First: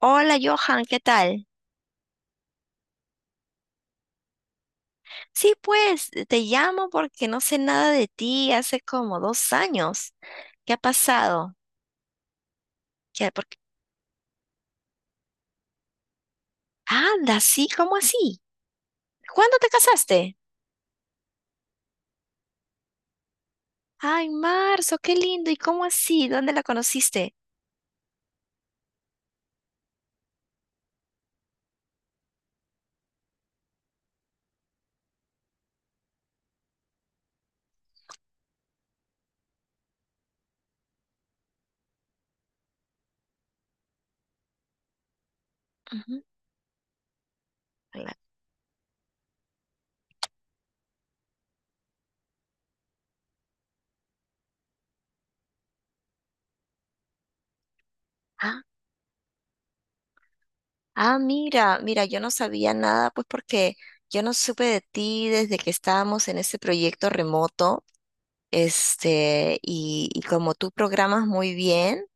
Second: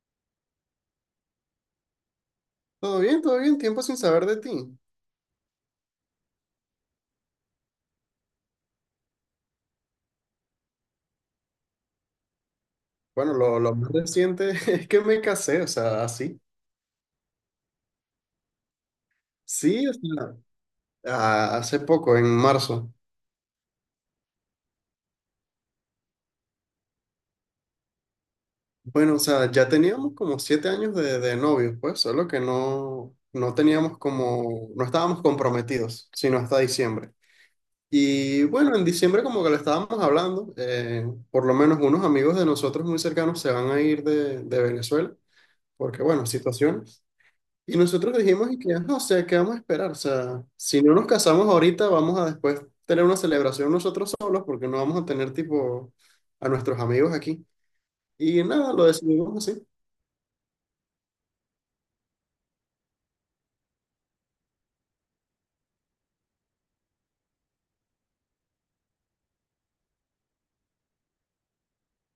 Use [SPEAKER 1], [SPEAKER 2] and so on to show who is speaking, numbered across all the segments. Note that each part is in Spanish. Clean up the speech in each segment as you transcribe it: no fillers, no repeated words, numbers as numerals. [SPEAKER 1] Hola Johan, ¿qué tal?
[SPEAKER 2] Todo bien, tiempo sin saber de ti.
[SPEAKER 1] Sí, pues te llamo porque no sé nada de ti hace como 2 años. ¿Qué ha pasado? ¿Qué,
[SPEAKER 2] Bueno,
[SPEAKER 1] por qué?
[SPEAKER 2] lo más reciente es que me casé, o sea, así.
[SPEAKER 1] Anda, sí, ¿cómo así? ¿Cuándo te
[SPEAKER 2] Sí, o
[SPEAKER 1] casaste?
[SPEAKER 2] sea, hace poco, en marzo.
[SPEAKER 1] Ay, marzo, qué lindo. ¿Y cómo así? ¿Dónde la conociste?
[SPEAKER 2] Bueno, o sea, ya teníamos como 7 años de novios, pues, solo que no, no teníamos como, no estábamos comprometidos, sino hasta diciembre. Y bueno, en diciembre como que lo estábamos hablando, por lo menos unos amigos de nosotros muy cercanos se van a ir de Venezuela, porque
[SPEAKER 1] Ujú.
[SPEAKER 2] bueno, situación. Y
[SPEAKER 1] la-
[SPEAKER 2] nosotros dijimos, y que, "Ajá, o sea, ¿qué vamos a esperar? O sea, si no nos casamos ahorita, vamos a después tener una celebración nosotros solos porque no vamos a tener tipo a nuestros amigos aquí. Y
[SPEAKER 1] Ah,
[SPEAKER 2] nada, lo decidimos así.
[SPEAKER 1] ah, mira, mira, yo no sabía nada, pues porque yo no supe de ti desde que estábamos en este proyecto remoto. Este, y como tú programas muy bien.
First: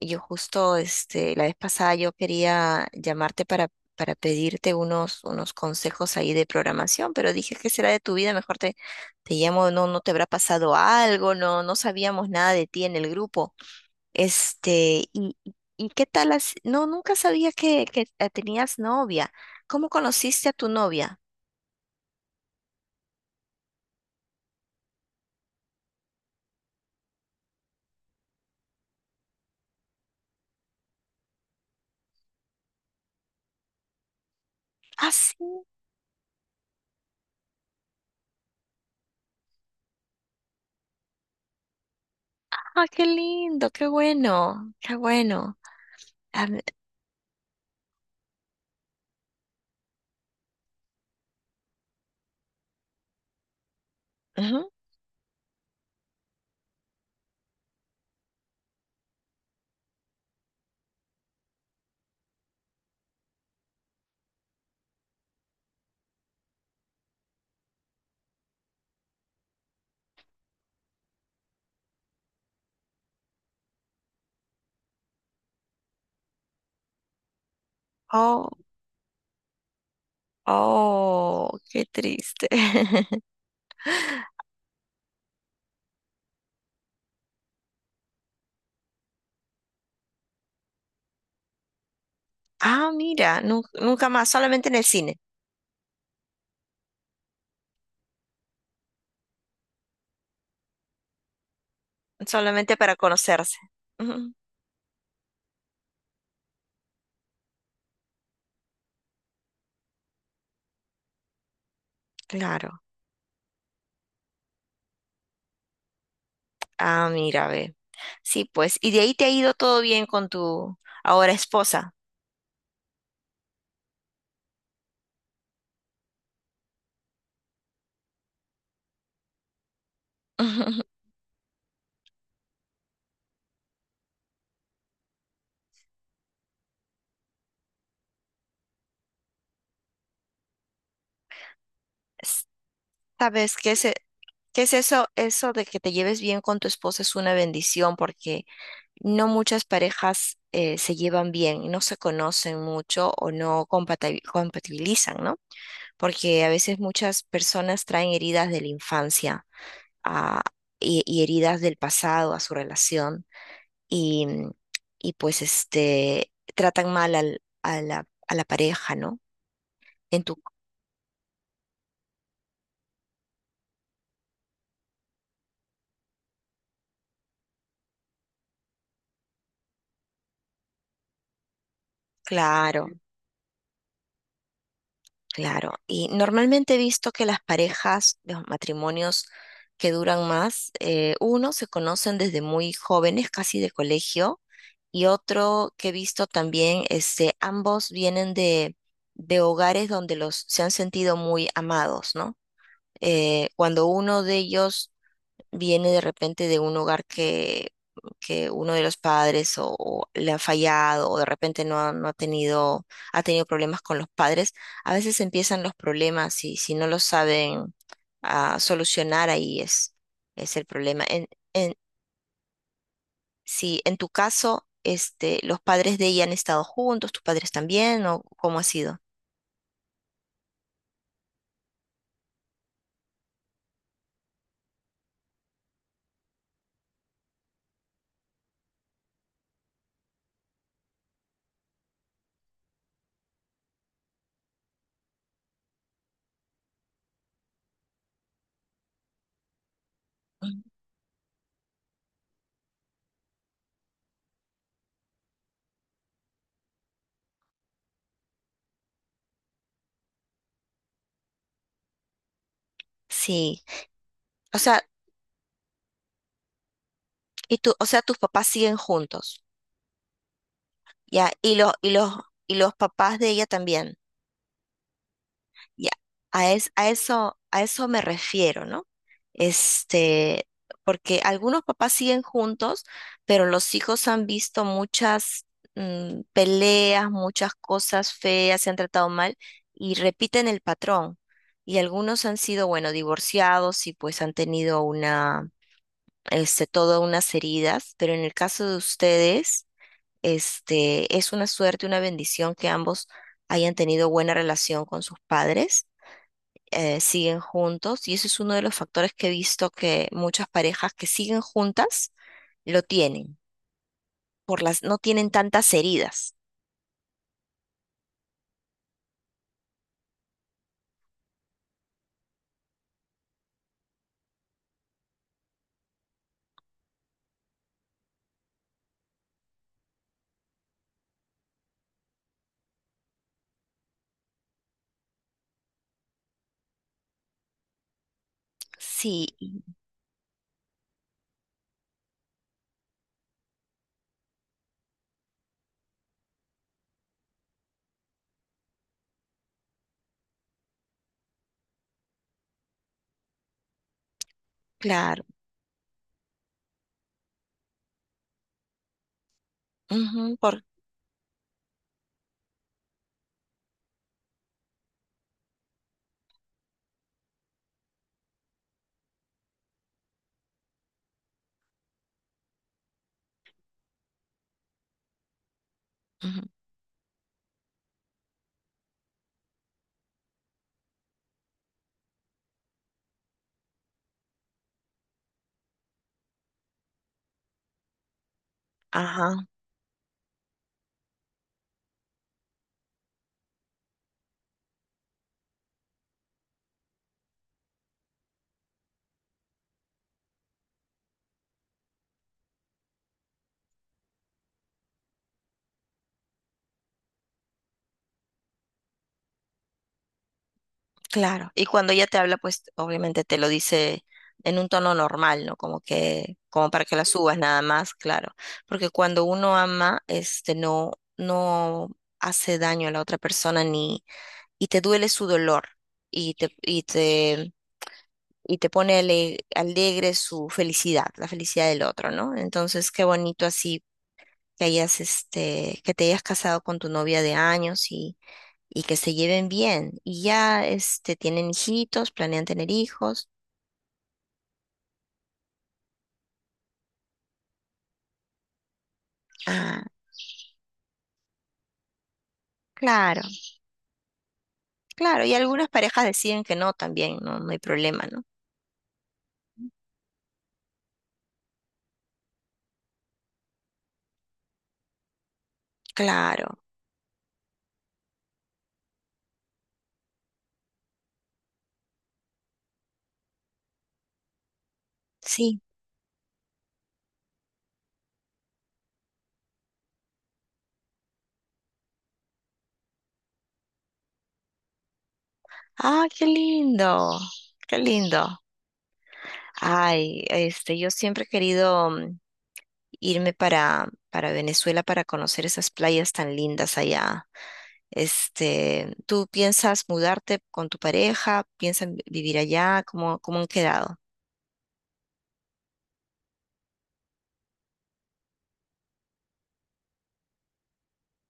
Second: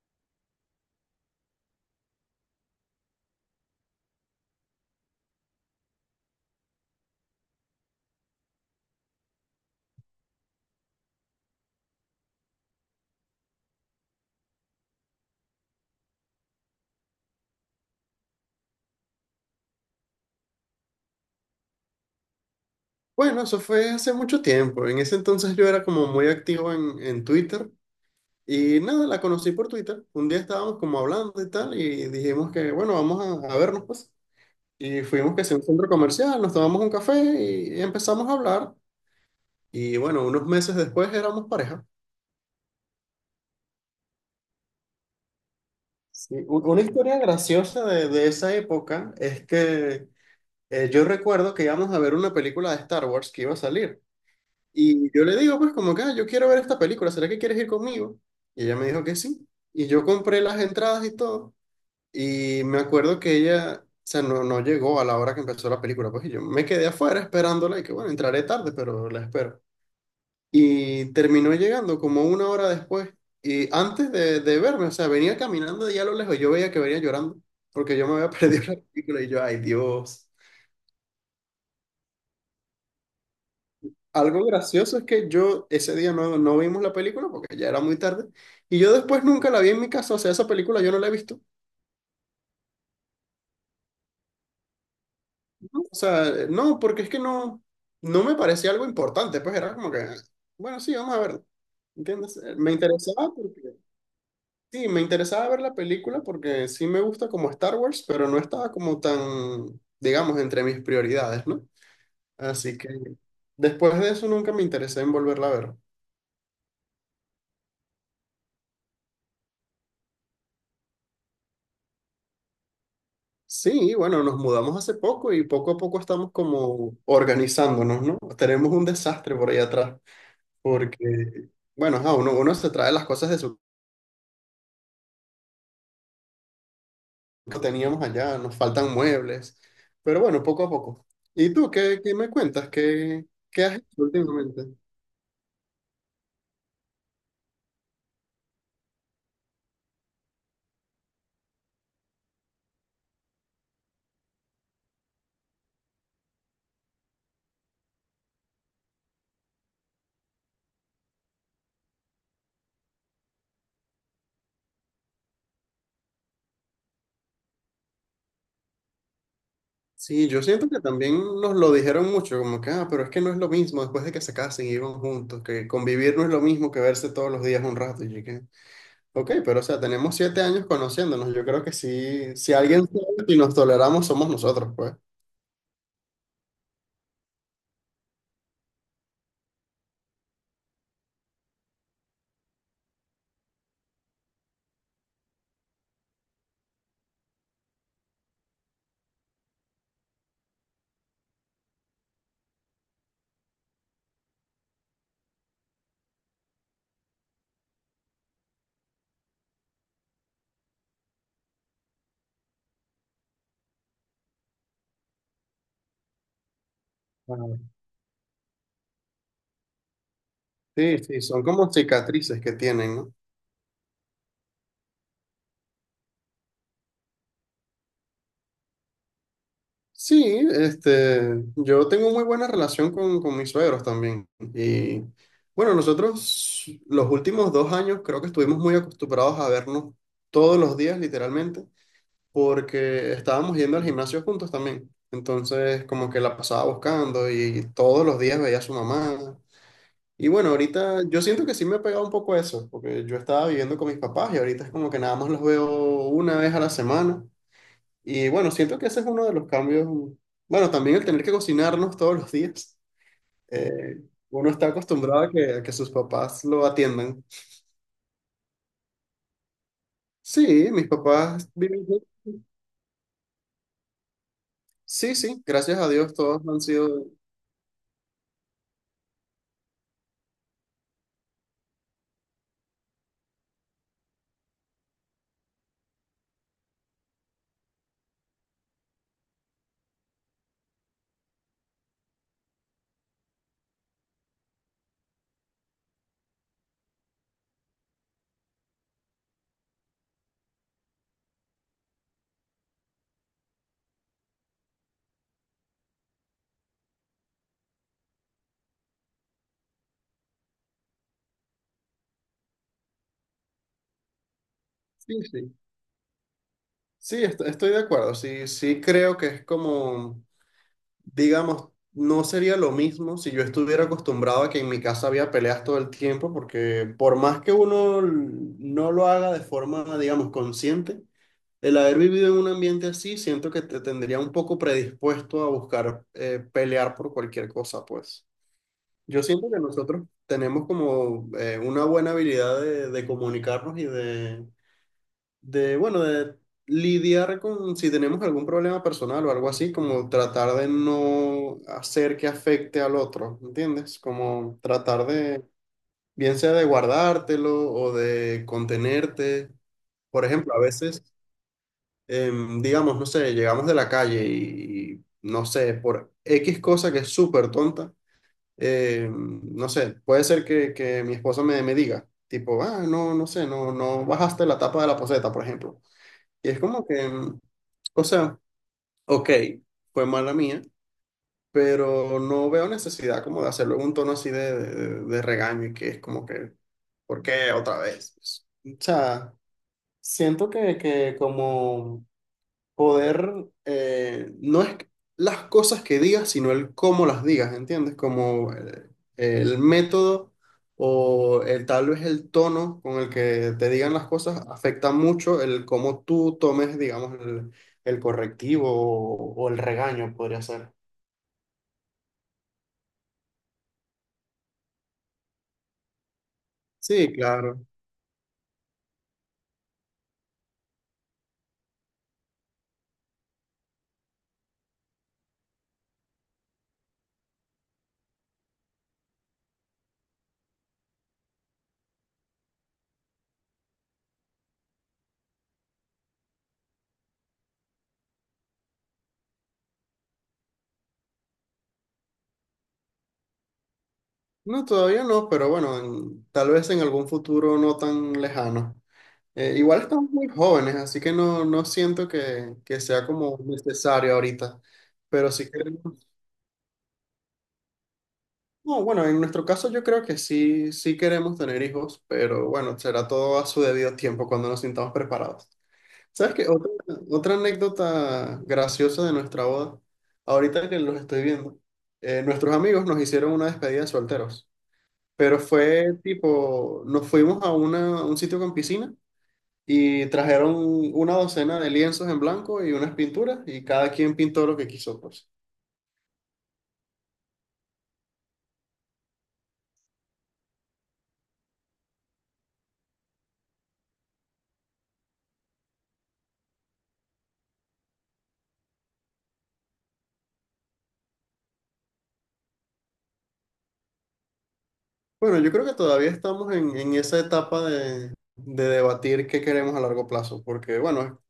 [SPEAKER 1] Yo justo, este, la vez pasada yo quería llamarte para pedirte unos, unos consejos ahí de programación, pero dije, ¿qué será de tu vida? Mejor te, te llamo, no, no te habrá pasado algo, no, no sabíamos nada de ti en el grupo. Este, y qué tal, no, nunca sabía que, que tenías novia. ¿Cómo conociste a tu novia?
[SPEAKER 2] Bueno, eso fue hace mucho tiempo. En ese entonces yo era como muy activo en Twitter y nada, la conocí por Twitter. Un día estábamos como hablando y tal y dijimos que, bueno, vamos a vernos pues. Y
[SPEAKER 1] Ah,
[SPEAKER 2] fuimos
[SPEAKER 1] sí,
[SPEAKER 2] que sea un centro comercial, nos tomamos un café y empezamos a hablar. Y bueno, unos meses después éramos pareja.
[SPEAKER 1] ah, qué lindo, qué bueno, qué bueno.
[SPEAKER 2] Sí,
[SPEAKER 1] Ah,
[SPEAKER 2] una historia graciosa de esa época es que yo recuerdo que íbamos a ver una película de Star Wars que iba a salir.
[SPEAKER 1] ujú.
[SPEAKER 2] Y yo le digo, pues como que, "Ah, yo quiero ver esta película, ¿será que quieres ir conmigo? Y ella me dijo que sí. Y yo compré las entradas y todo. Y me acuerdo que ella, o sea, no, no llegó a la hora que empezó la película. Pues y yo me quedé afuera esperándola y que, bueno, entraré tarde, pero la espero. Y terminó llegando como una hora después. Y antes de verme, o sea, venía caminando de allá a lo lejos. Yo veía que venía llorando porque yo me había
[SPEAKER 1] Oh,
[SPEAKER 2] perdido la película y yo, ay Dios.
[SPEAKER 1] oh, qué triste.
[SPEAKER 2] Algo gracioso es que yo ese día no, no vimos la película porque ya era muy tarde. Y yo después nunca la vi en mi casa. O sea, esa película yo no la he visto.
[SPEAKER 1] Ah, mira, nunca más, solamente en el cine,
[SPEAKER 2] O sea, no, porque es que no, no me parecía algo importante. Pues era como que, bueno, sí, vamos a verla. ¿Entiendes? Me
[SPEAKER 1] solamente para
[SPEAKER 2] interesaba
[SPEAKER 1] conocerse.
[SPEAKER 2] porque
[SPEAKER 1] Ujú.
[SPEAKER 2] sí, me interesaba ver la película porque sí me gusta como Star Wars, pero no estaba como tan, digamos, entre mis prioridades, ¿no? Así
[SPEAKER 1] Claro.
[SPEAKER 2] que después de eso nunca me interesé en volverla a ver.
[SPEAKER 1] Ah, mira, ve. Sí, pues, y de ahí te ha ido todo bien con tu ahora esposa.
[SPEAKER 2] Sí, bueno, nos mudamos hace poco y poco a poco estamos como organizándonos, ¿no? Tenemos un desastre por ahí atrás, porque, bueno, ajá, uno se trae las cosas de su que teníamos allá, nos faltan muebles, pero bueno, poco a poco. ¿Y tú qué, me
[SPEAKER 1] S-
[SPEAKER 2] cuentas? ¿Qué,
[SPEAKER 1] ¿Sabes
[SPEAKER 2] qué
[SPEAKER 1] qué
[SPEAKER 2] has
[SPEAKER 1] es,
[SPEAKER 2] hecho
[SPEAKER 1] qué es
[SPEAKER 2] últimamente?
[SPEAKER 1] eso? Eso de que te lleves bien con tu esposa es una bendición porque no muchas parejas se llevan bien, no se conocen mucho o no compatibilizan, ¿no? Porque a veces muchas personas traen heridas de la infancia a- y heridas del pasado a su relación y, y pues este, tratan mal a la pareja, ¿no? En
[SPEAKER 2] Sí,
[SPEAKER 1] tu,
[SPEAKER 2] yo siento que también nos lo dijeron mucho, como que, pero es que no es lo mismo después de que se casen y vivan juntos, que convivir no es lo mismo que verse todos los días un rato. Y yo que, ok, pero o sea, tenemos 7 años conociéndonos, yo creo que sí, si alguien
[SPEAKER 1] claro,
[SPEAKER 2] sabe y nos toleramos somos nosotros, pues.
[SPEAKER 1] claro. Y normalmente he visto que las parejas, los matrimonios que duran más, uno se conocen desde muy jóvenes, casi de colegio, y otro que he visto también, este, ambos vienen de hogares donde los se han sentido muy amados, ¿no? Cuando uno de ellos viene de repente de un hogar que uno de los padres o le ha fallado o de repente no ha, no ha tenido, ha tenido problemas con los padres, a veces empiezan los problemas y si no los
[SPEAKER 2] Ah,
[SPEAKER 1] saben solucionar, ahí es el
[SPEAKER 2] sí,
[SPEAKER 1] problema.
[SPEAKER 2] sí, son como
[SPEAKER 1] En,
[SPEAKER 2] cicatrices que tienen, ¿no?
[SPEAKER 1] si en tu caso, este, los padres de ella han estado juntos, tus padres también, ¿o cómo ha sido?
[SPEAKER 2] Sí, este, yo tengo muy buena relación con mis suegros también. Y bueno, nosotros los últimos 2 años creo que estuvimos muy acostumbrados a vernos todos los días, literalmente. Porque estábamos yendo al gimnasio juntos también. Entonces, como que la pasaba buscando y todos los días veía a su mamá. Y bueno,
[SPEAKER 1] Mm.
[SPEAKER 2] ahorita yo siento que sí me ha pegado un poco eso, porque yo estaba viviendo con mis papás y ahorita es como que nada más los veo una vez a la semana. Y bueno, siento que ese es uno de los cambios. Bueno, también el tener que cocinarnos todos los días.
[SPEAKER 1] Sí,
[SPEAKER 2] Eh, uno
[SPEAKER 1] o
[SPEAKER 2] está
[SPEAKER 1] sea,
[SPEAKER 2] acostumbrado a que sus papás lo atiendan.
[SPEAKER 1] y tú, o sea, tus papás siguen juntos,
[SPEAKER 2] Sí, mis
[SPEAKER 1] ¿ya?
[SPEAKER 2] papás
[SPEAKER 1] Y los,
[SPEAKER 2] viven.
[SPEAKER 1] y los, y los papás de ella también.
[SPEAKER 2] Sí, sí, gracias a
[SPEAKER 1] Ya,
[SPEAKER 2] Dios todos
[SPEAKER 1] a,
[SPEAKER 2] han sido.
[SPEAKER 1] a eso me refiero, ¿no? Este, porque algunos papás siguen juntos, pero los hijos han visto muchas mm, peleas, muchas cosas feas, se han tratado mal y repiten el patrón. Y algunos han sido, bueno, divorciados y pues han tenido una, este, todas unas heridas, pero en el caso de ustedes, este, es una suerte, una bendición que ambos hayan tenido buena relación con sus padres siguen juntos y ese es uno de los factores que he visto que muchas parejas que siguen juntas lo tienen, no
[SPEAKER 2] Sí,
[SPEAKER 1] tienen
[SPEAKER 2] sí.
[SPEAKER 1] tantas heridas.
[SPEAKER 2] Sí, estoy de acuerdo. Sí, sí creo que es como, digamos, no sería lo mismo si yo estuviera acostumbrado a que en mi casa había peleas todo el tiempo, porque por más que uno no lo haga de forma, digamos, consciente, el haber vivido en un ambiente así, siento que te tendría un poco predispuesto a buscar pelear por cualquier cosa, pues. Yo
[SPEAKER 1] Sí,
[SPEAKER 2] siento que
[SPEAKER 1] y
[SPEAKER 2] nosotros tenemos como una buena habilidad de comunicarnos y de bueno, de lidiar con si tenemos algún problema personal o algo así, como tratar de no hacer que afecte al otro, ¿entiendes? Como tratar
[SPEAKER 1] claro.
[SPEAKER 2] de, bien sea de guardártelo o de contenerte. Por
[SPEAKER 1] Ujú,
[SPEAKER 2] ejemplo, a veces, digamos, no sé, llegamos de la calle y, no sé, por X cosa que es súper tonta, no sé, puede ser que mi esposa me, me diga. Tipo, ah, no, no sé, no, no bajaste la tapa de la poceta, por ejemplo.
[SPEAKER 1] ujú,
[SPEAKER 2] Y es como que, o sea, ok, fue mala mía, pero no veo necesidad como de hacerlo en un tono así de regaño y que es como que, ¿por qué otra vez? O sea,
[SPEAKER 1] ajá,
[SPEAKER 2] siento que como poder, no es las cosas que digas, sino el cómo las digas, ¿entiendes? Como el método o tal vez el tono con el que te digan las cosas afecta mucho el cómo tú tomes, digamos, el correctivo o el regaño, podría ser.
[SPEAKER 1] claro. Y cuando ella te habla, pues obviamente te lo dice en un tono normal, ¿no? Como que, como para que la
[SPEAKER 2] Sí,
[SPEAKER 1] subas nada
[SPEAKER 2] claro.
[SPEAKER 1] más, claro. Porque cuando uno ama, este, no, no hace daño a la otra persona ni, y te duele su dolor y te, y te y te pone alegre su felicidad, la felicidad del otro, ¿no? Entonces, qué bonito así que hayas, este, que te hayas casado con tu novia de años y que se lleven bien. Y ya, este, tienen hijitos, ¿planean tener hijos?
[SPEAKER 2] No, todavía no, pero bueno, tal vez en algún futuro no tan lejano. Igual
[SPEAKER 1] Ah,
[SPEAKER 2] estamos muy jóvenes, así que no, no siento que sea
[SPEAKER 1] claro,
[SPEAKER 2] como necesario ahorita.
[SPEAKER 1] claro.
[SPEAKER 2] Pero
[SPEAKER 1] Y
[SPEAKER 2] si
[SPEAKER 1] algunas
[SPEAKER 2] queremos,
[SPEAKER 1] parejas deciden que no también, no, no hay problema, ¿no?
[SPEAKER 2] no, bueno, en nuestro caso yo creo que sí, sí queremos tener hijos, pero bueno, será todo a su debido tiempo cuando nos sintamos preparados. ¿Sabes qué?
[SPEAKER 1] Claro,
[SPEAKER 2] Otra anécdota graciosa de nuestra boda, ahorita que los estoy viendo, nuestros amigos nos hicieron una despedida de solteros, pero
[SPEAKER 1] sí.
[SPEAKER 2] fue tipo, nos fuimos a un sitio con piscina. Y trajeron una docena de lienzos en blanco y unas pinturas y cada quien pintó lo que quiso, pues.
[SPEAKER 1] Ah, qué lindo, qué lindo. Ay, este, yo siempre he querido mm, irme para Venezuela para conocer esas playas tan lindas allá. Este, ¿tú piensas mudarte con tu pareja? ¿Piensan vivir allá? ¿Cómo, cómo han quedado?
[SPEAKER 2] Bueno, yo creo que todavía estamos en esa etapa de debatir qué queremos a largo plazo, porque bueno,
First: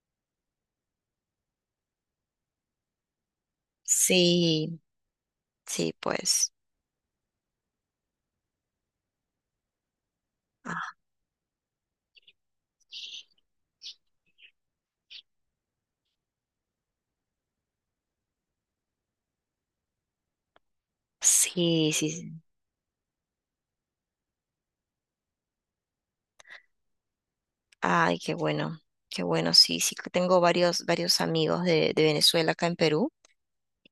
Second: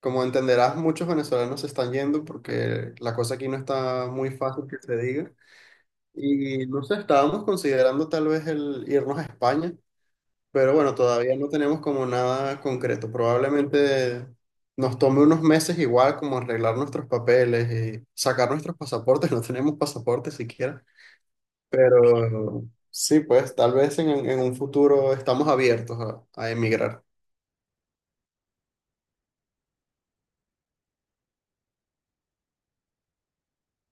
[SPEAKER 2] como entenderás, muchos venezolanos se están yendo porque la cosa aquí no está muy fácil que
[SPEAKER 1] Sí,
[SPEAKER 2] se diga.
[SPEAKER 1] sí, pues.
[SPEAKER 2] Y no sé, estábamos considerando tal vez el irnos a España. Pero
[SPEAKER 1] Ah,
[SPEAKER 2] bueno, todavía no tenemos como nada concreto. Probablemente nos tome unos meses igual como arreglar nuestros papeles y sacar nuestros pasaportes. No tenemos pasaportes siquiera.
[SPEAKER 1] sí, sí, sí.
[SPEAKER 2] Pero sí, pues tal vez en un futuro estamos abiertos a emigrar.
[SPEAKER 1] Ay, qué bueno, qué bueno. Sí, sí, que tengo varios, varios amigos de Venezuela acá en Perú,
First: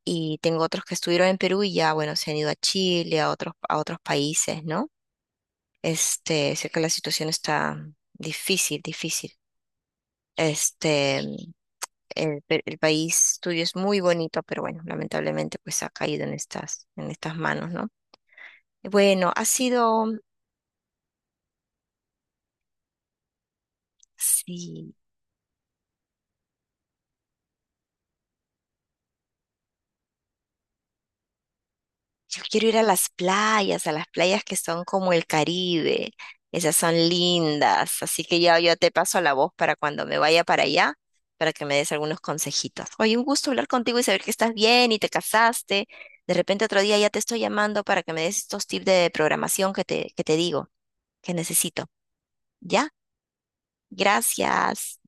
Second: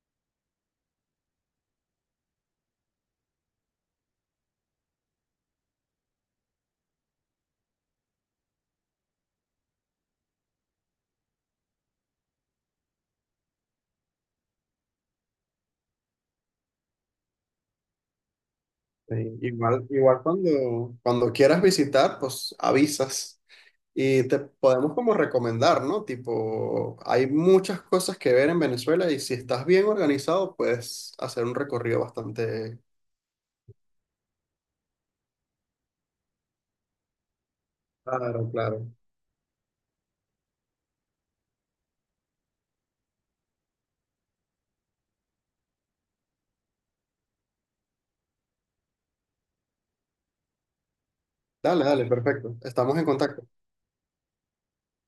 [SPEAKER 1] y tengo otros que estuvieron en Perú y ya, bueno, se han ido a Chile, a otros países, ¿no? Este, sé que la situación está difícil, difícil. Este, el, el país tuyo es muy bonito, pero bueno, lamentablemente pues ha caído en estas manos, ¿no?
[SPEAKER 2] Sí,
[SPEAKER 1] Bueno, ha
[SPEAKER 2] Igual,
[SPEAKER 1] sido,
[SPEAKER 2] igual cuando, cuando quieras visitar, pues avisas y te podemos
[SPEAKER 1] sí,
[SPEAKER 2] como recomendar, ¿no? Tipo, hay muchas cosas que ver en Venezuela y si estás bien organizado, puedes hacer un recorrido
[SPEAKER 1] yo quiero ir
[SPEAKER 2] bastante.
[SPEAKER 1] a las playas que son como el Caribe. Esas son lindas. Así que
[SPEAKER 2] Claro,
[SPEAKER 1] ya yo
[SPEAKER 2] claro.
[SPEAKER 1] te paso la voz para cuando me vaya para allá, para que me des algunos consejitos. Oye, un gusto hablar contigo y saber que estás bien y te casaste. De repente otro día ya te estoy llamando para que me des estos tips de programación que te digo, que
[SPEAKER 2] Dale,
[SPEAKER 1] necesito.
[SPEAKER 2] dale, perfecto.
[SPEAKER 1] ¿Ya?
[SPEAKER 2] Estamos en contacto.
[SPEAKER 1] Gracias.